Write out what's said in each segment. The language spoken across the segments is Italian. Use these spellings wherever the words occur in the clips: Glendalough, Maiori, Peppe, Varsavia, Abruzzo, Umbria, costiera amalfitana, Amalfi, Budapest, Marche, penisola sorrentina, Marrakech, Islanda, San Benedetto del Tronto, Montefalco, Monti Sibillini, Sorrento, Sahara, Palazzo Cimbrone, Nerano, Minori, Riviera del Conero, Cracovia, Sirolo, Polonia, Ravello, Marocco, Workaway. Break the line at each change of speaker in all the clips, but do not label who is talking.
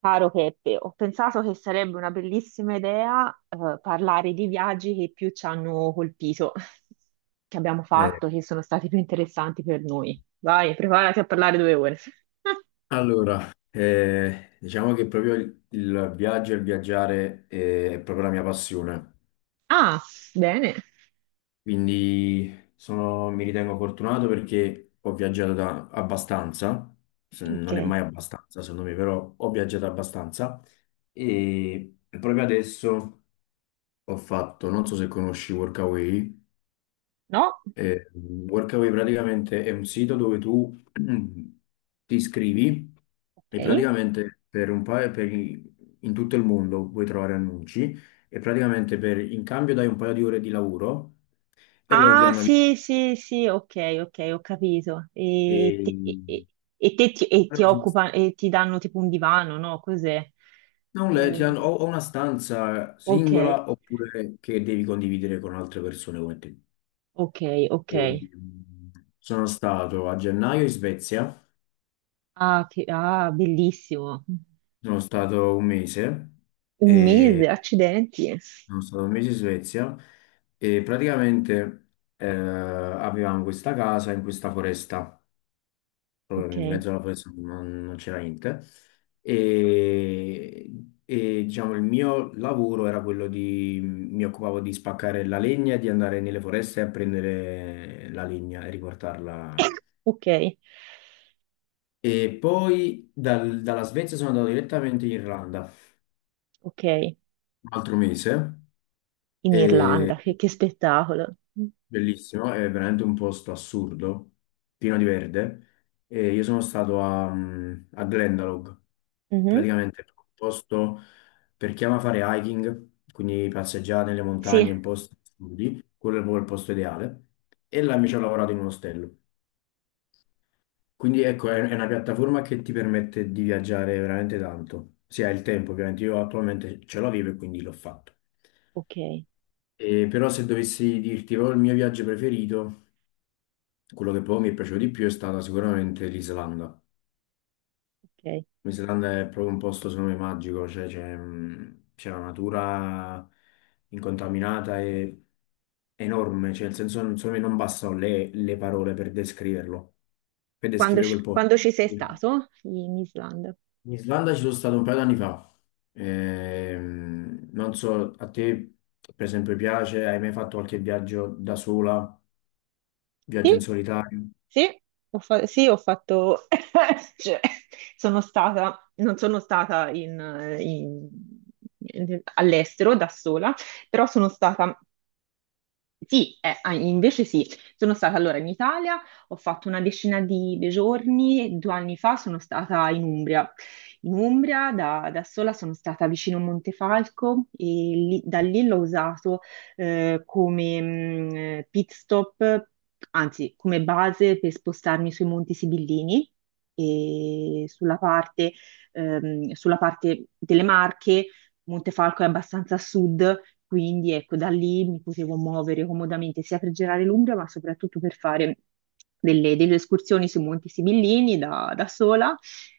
Caro Peppe, ho pensato che sarebbe una bellissima idea, parlare di viaggi che più ci hanno colpito, che abbiamo
Eh,
fatto, che sono stati più interessanti per noi. Vai, preparati a parlare 2 ore.
diciamo che proprio il viaggio e il viaggiare è proprio la mia passione,
Ah, bene.
quindi mi ritengo fortunato perché ho viaggiato abbastanza,
Ok.
non è mai abbastanza secondo me, però ho viaggiato abbastanza e proprio adesso ho fatto, non so se conosci Workaway.
No?
Eh, Workaway praticamente è un sito dove tu ti iscrivi e
Ok.
praticamente per un paio, per i- in tutto il mondo puoi trovare annunci e praticamente in cambio dai un paio di ore di lavoro e loro ti
Ah,
hanno
sì, sì, sì, ok, ok, ho capito.
e-
E ti
però
e ti danno tipo un divano, no? Cos'è?
non le- ti
Eh,
hanno, o una stanza
ok,
singola oppure che devi condividere con altre persone come te.
ok, ok.
E sono stato a gennaio in Svezia,
Ah, che, ah, bellissimo.
sono stato un mese.
Un
e
mese, accidenti.
Sono stato un mese in Svezia e praticamente avevamo questa casa in questa foresta,
Ok,
proprio in mezzo alla foresta non c'era niente. E, diciamo il mio lavoro era quello di, mi occupavo di spaccare la legna e di andare nelle foreste a prendere la legna e riportarla.
ok,
E poi dalla Svezia sono andato direttamente in Irlanda,
ok.
un altro mese.
In
E
Irlanda, che spettacolo.
bellissimo, è veramente un posto assurdo, pieno di verde. E io sono stato a, a Glendalough,
Mhm.
praticamente è un posto per chi ama fare hiking, quindi passeggiare nelle montagne
Sì,
in posti assurdi, quello è proprio il posto ideale. E là mi ci ho lavorato in un ostello. Quindi ecco, è una piattaforma che ti permette di viaggiare veramente tanto. Se hai il tempo, ovviamente io attualmente ce l'avevo e quindi l'ho fatto.
ok,
Però se dovessi dirti proprio il mio viaggio preferito, quello che proprio mi è piaciuto di più è stata sicuramente l'Islanda.
ok.
L'Islanda è proprio un posto, secondo me, magico, cioè c'è c'è la natura incontaminata e enorme, cioè nel senso, secondo me non bastano le parole per descriverlo, per descrivere quel posto.
Quando ci sei stato in Islanda?
In Islanda ci sono stato un paio d'anni fa. Non so, a te per esempio piace, hai mai fatto qualche viaggio da sola,
Sì,
viaggio in solitario?
sì, sì, ho fatto... cioè, sono stata, non sono stata in- in- in- all'estero da sola, però sono stata. Sì, invece sì, sono stata allora in Italia, ho fatto una decina di giorni, 2 anni fa sono stata in Umbria. In Umbria da, da sola sono stata vicino a Montefalco e da lì l'ho usato come pit stop, anzi come base per spostarmi sui Monti Sibillini e sulla parte delle Marche. Montefalco è abbastanza a sud, quindi ecco, da lì mi potevo muovere comodamente sia per girare l'Umbria, ma soprattutto per fare delle, delle escursioni sui Monti Sibillini da, da sola,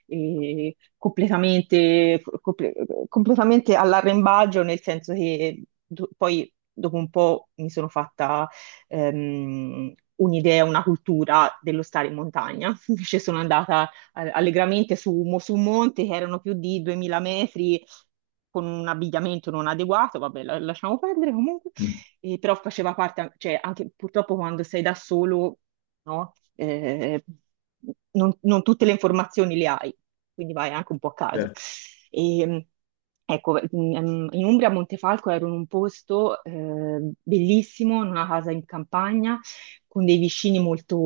e completamente all'arrembaggio, nel senso che poi dopo un po' mi sono fatta un'idea, una cultura dello stare in montagna. Invece sono andata allegramente su, su un monte che erano più di 2000 metri con un abbigliamento non adeguato, vabbè, lasciamo perdere comunque,
Mm,
e però faceva parte, cioè anche purtroppo quando sei da solo, no? Non, non tutte le informazioni le hai, quindi vai anche un po' a caso.
certo.
E, ecco, in Umbria, a Montefalco ero in un posto bellissimo, in una casa in campagna, con dei vicini molto,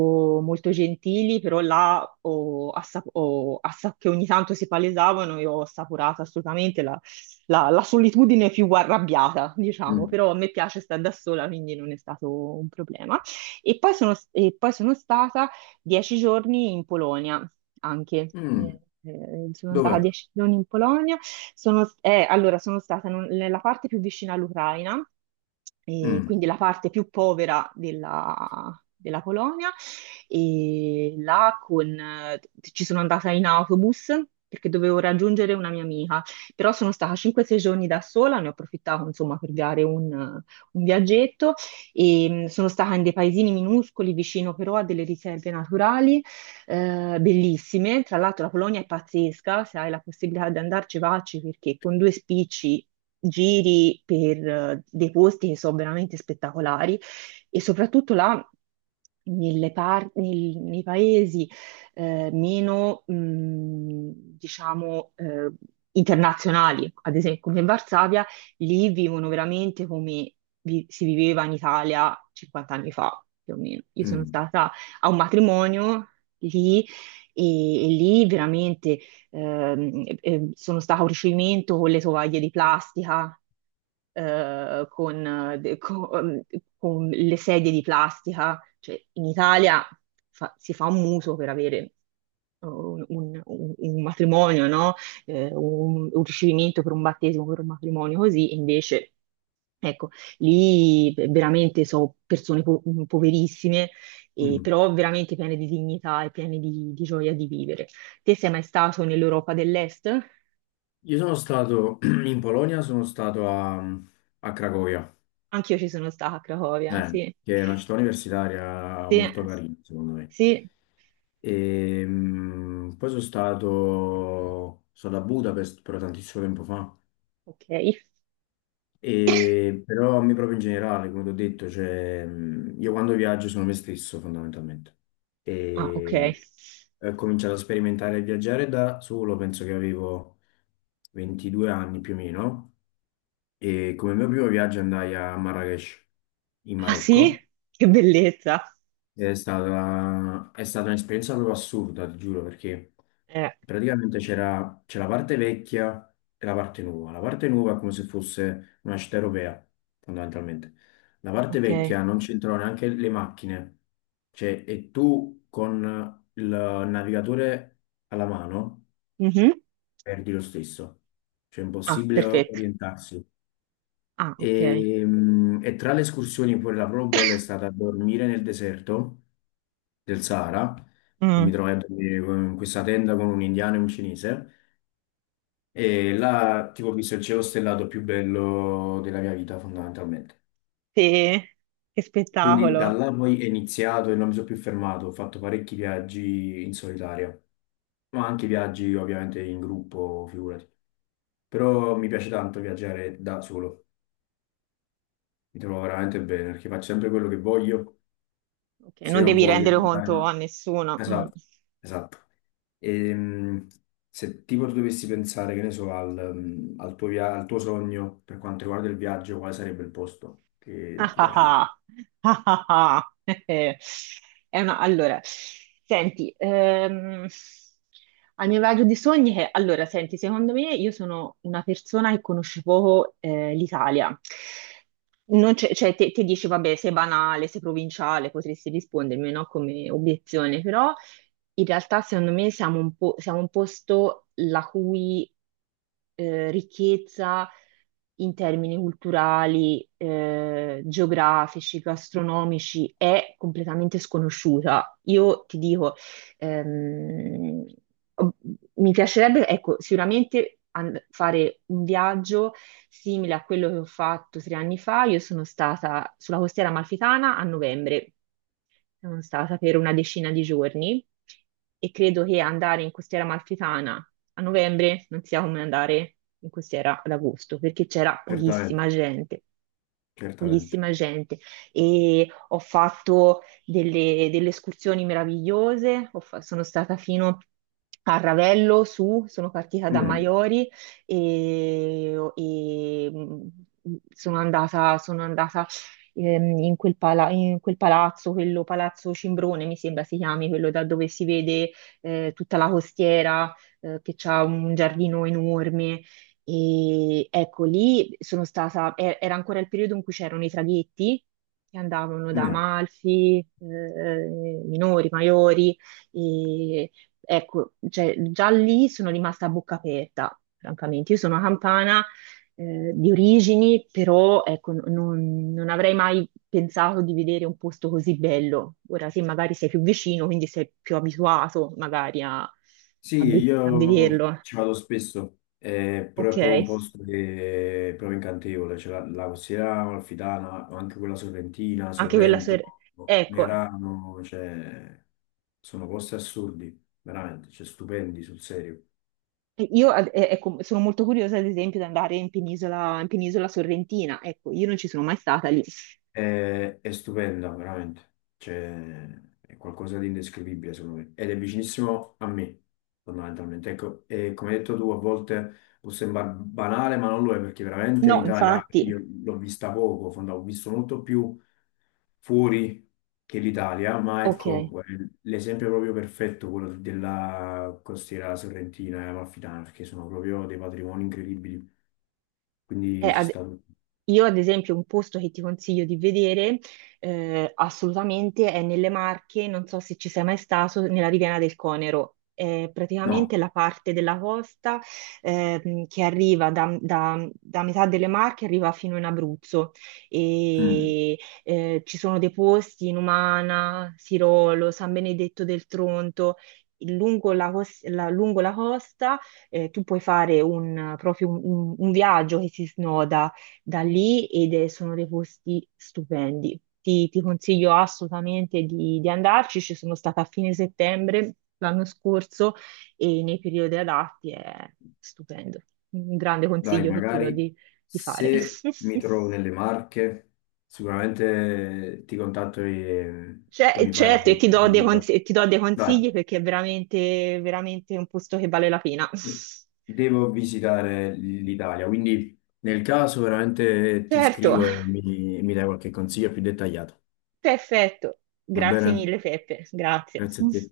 molto gentili, però là che ogni tanto si palesavano, io ho assaporato assolutamente la, la solitudine più arrabbiata, diciamo,
Mm.
però a me piace stare da sola, quindi non è stato un problema. E poi sono stata 10 giorni in Polonia anche.
Mm.
Sono andata
Dov'è?
10 giorni in Polonia. Sono, allora, sono stata nella parte più vicina all'Ucraina, e
Mm,
quindi la parte più povera della, della Polonia, e là con, ci sono andata in autobus perché dovevo raggiungere una mia amica, però sono stata 5-6 giorni da sola, ne ho approfittato insomma per dare un viaggetto e sono stata in dei paesini minuscoli vicino però a delle riserve naturali bellissime. Tra l'altro la Polonia è pazzesca, se hai la possibilità di andarci, vacci perché con due spicci giri per dei posti che sono veramente spettacolari e soprattutto là nei paesi meno, diciamo, internazionali, ad esempio come Varsavia, lì vivono veramente come si viveva in Italia 50 anni fa, più o meno. Io sono
mm,
stata a un matrimonio lì e lì veramente sono stata a un ricevimento con le tovaglie di plastica con, con le sedie di plastica. Cioè, in Italia si fa un muso per avere un, un matrimonio, no? Un ricevimento per un battesimo, per un matrimonio così, e invece, ecco, lì veramente sono persone poverissime,
mm.
però veramente piene di dignità e piene di gioia di vivere. Te sei mai stato nell'Europa dell'Est?
Io sono stato in Polonia, sono stato a, a Cracovia,
Anch'io ci sono stata a Cracovia, sì.
che è una città universitaria
Sì,
molto carina, secondo me.
sì,
E, poi sono stato a Budapest però tantissimo tempo fa.
ok.
E però a me proprio in generale, come ti ho detto, cioè, io quando viaggio sono me stesso fondamentalmente.
Ah, ok.
E ho cominciato a sperimentare e viaggiare da solo, penso che avevo 22 anni più o meno. E come mio primo viaggio andai a Marrakech, in
Ah, sì?
Marocco,
Che bellezza.
ed è stata un'esperienza proprio assurda, ti giuro, perché
Eh,
praticamente c'è la parte vecchia e la parte nuova. La parte nuova è come se fosse una città europea, fondamentalmente. La parte
ok.
vecchia non c'entrano neanche le macchine, cioè, e tu con il navigatore alla mano
Mhm.
perdi lo stesso, cioè è
Ah,
impossibile
perfetto.
orientarsi.
Ah, ok.
E tra le escursioni, pure la proprio bella è stata dormire nel deserto del Sahara e
Mm.
mi trovai a dormire in questa tenda con un indiano e un cinese e là tipo ho visto il cielo stellato più bello della mia vita fondamentalmente.
Sì, che
Quindi da
spettacolo.
là poi è iniziato e non mi sono più fermato, ho fatto parecchi viaggi in solitaria, ma anche viaggi ovviamente in gruppo, figurati. Però mi piace tanto viaggiare da solo, mi trovo veramente bene perché faccio sempre quello che voglio
Ok,
se
non
ho
devi
voglia
rendere
di fare
conto a
una...
nessuno. Mm.
Esatto, esatto. Ehm, Se tipo tu dovessi pensare, che ne so, al, al tuo, al tuo sogno per quanto riguarda il viaggio, quale sarebbe il posto che
Ah
ti
ah
piace di più?
ah, ah ah ah. Allora, senti, al mio viaggio di sogni che, allora, senti, secondo me io sono una persona che conosce poco l'Italia. Non c'è- Cioè, te, te dici, vabbè, sei banale, sei provinciale, potresti rispondermi, no, come obiezione, però in realtà, secondo me, siamo un po', siamo un posto la cui ricchezza in termini culturali, geografici, gastronomici è completamente sconosciuta. Io ti dico, Ehm, ob- mi piacerebbe, ecco, sicuramente fare un viaggio simile a quello che ho fatto 3 anni fa. Io sono stata sulla costiera amalfitana a novembre, sono stata per una decina di giorni e credo che andare in costiera amalfitana a novembre non sia come andare in costiera ad agosto, perché c'era
Certamente,
pochissima gente,
certamente.
pochissima gente, e ho fatto delle, delle escursioni meravigliose. Sono stata fino a Ravello su, sono partita da
Mm,
Maiori e, sono andata in quel, in quel palazzo, quello Palazzo Cimbrone mi sembra si chiami, quello da dove si vede tutta la costiera, che ha un giardino enorme e ecco, lì sono stata, era ancora il periodo in cui c'erano i traghetti che andavano da
mm.
Amalfi, minori, maiori, e ecco, cioè, già lì sono rimasta a bocca aperta, francamente. Io sono campana, di origini, però ecco, non, non avrei mai pensato di vedere un posto così bello. Ora, se magari sei più vicino, quindi sei più abituato magari
Sì,
a a
io
vederlo.
ci vado spesso, però
Ok.
è proprio un posto che è proprio incantevole, c'è la costiera amalfitana, ma anche quella sorrentina,
Anche quella
Sorrento,
ser- Ecco,
Nerano, cioè, sono posti assurdi, veramente, cioè, stupendi sul serio.
io ecco, sono molto curiosa, ad esempio, di andare in penisola sorrentina. Ecco, io non ci sono mai stata lì.
È stupenda, veramente. Cioè, è qualcosa di indescrivibile, secondo me. Ed è vicinissimo a me, fondamentalmente. Ecco, e come hai detto tu, a volte può sembrare banale, ma non lo è, perché veramente in
No,
Italia anche
infatti,
io l'ho vista poco, ho visto molto più fuori che l'Italia, ma
ok.
ecco, l'esempio è proprio perfetto, quello della costiera sorrentina e amalfitana, perché sono proprio dei patrimoni incredibili.
Eh,
Quindi ci
ad-
sta tutto.
Io, ad esempio, un posto che ti consiglio di vedere assolutamente è nelle Marche, non so se ci sei mai stato, nella Riviera del Conero. È
No.
praticamente la parte della costa che arriva da, da metà delle Marche, arriva fino in Abruzzo.
Mm.
E, ci sono dei posti in Umana, Sirolo, San Benedetto del Tronto. Lungo la, lungo la costa tu puoi fare un, proprio un viaggio che si snoda da lì ed sono dei posti stupendi. Ti consiglio assolutamente di andarci. Ci sono stata a fine settembre l'anno scorso e nei periodi adatti è stupendo. Un grande
Dai,
consiglio che ti do
magari
di fare.
se mi trovo nelle Marche, sicuramente ti contatto
Cioè,
e mi fai la,
certo, e ti
la
do dei
guida.
consigli, ti do dei
Dai,
consigli perché è veramente, veramente un posto che vale la pena.
devo visitare l'Italia, quindi nel caso veramente ti
Certo,
scrivo e mi dai qualche consiglio più dettagliato.
perfetto.
Va
Grazie
bene?
mille, Peppe. Grazie.
Grazie a te.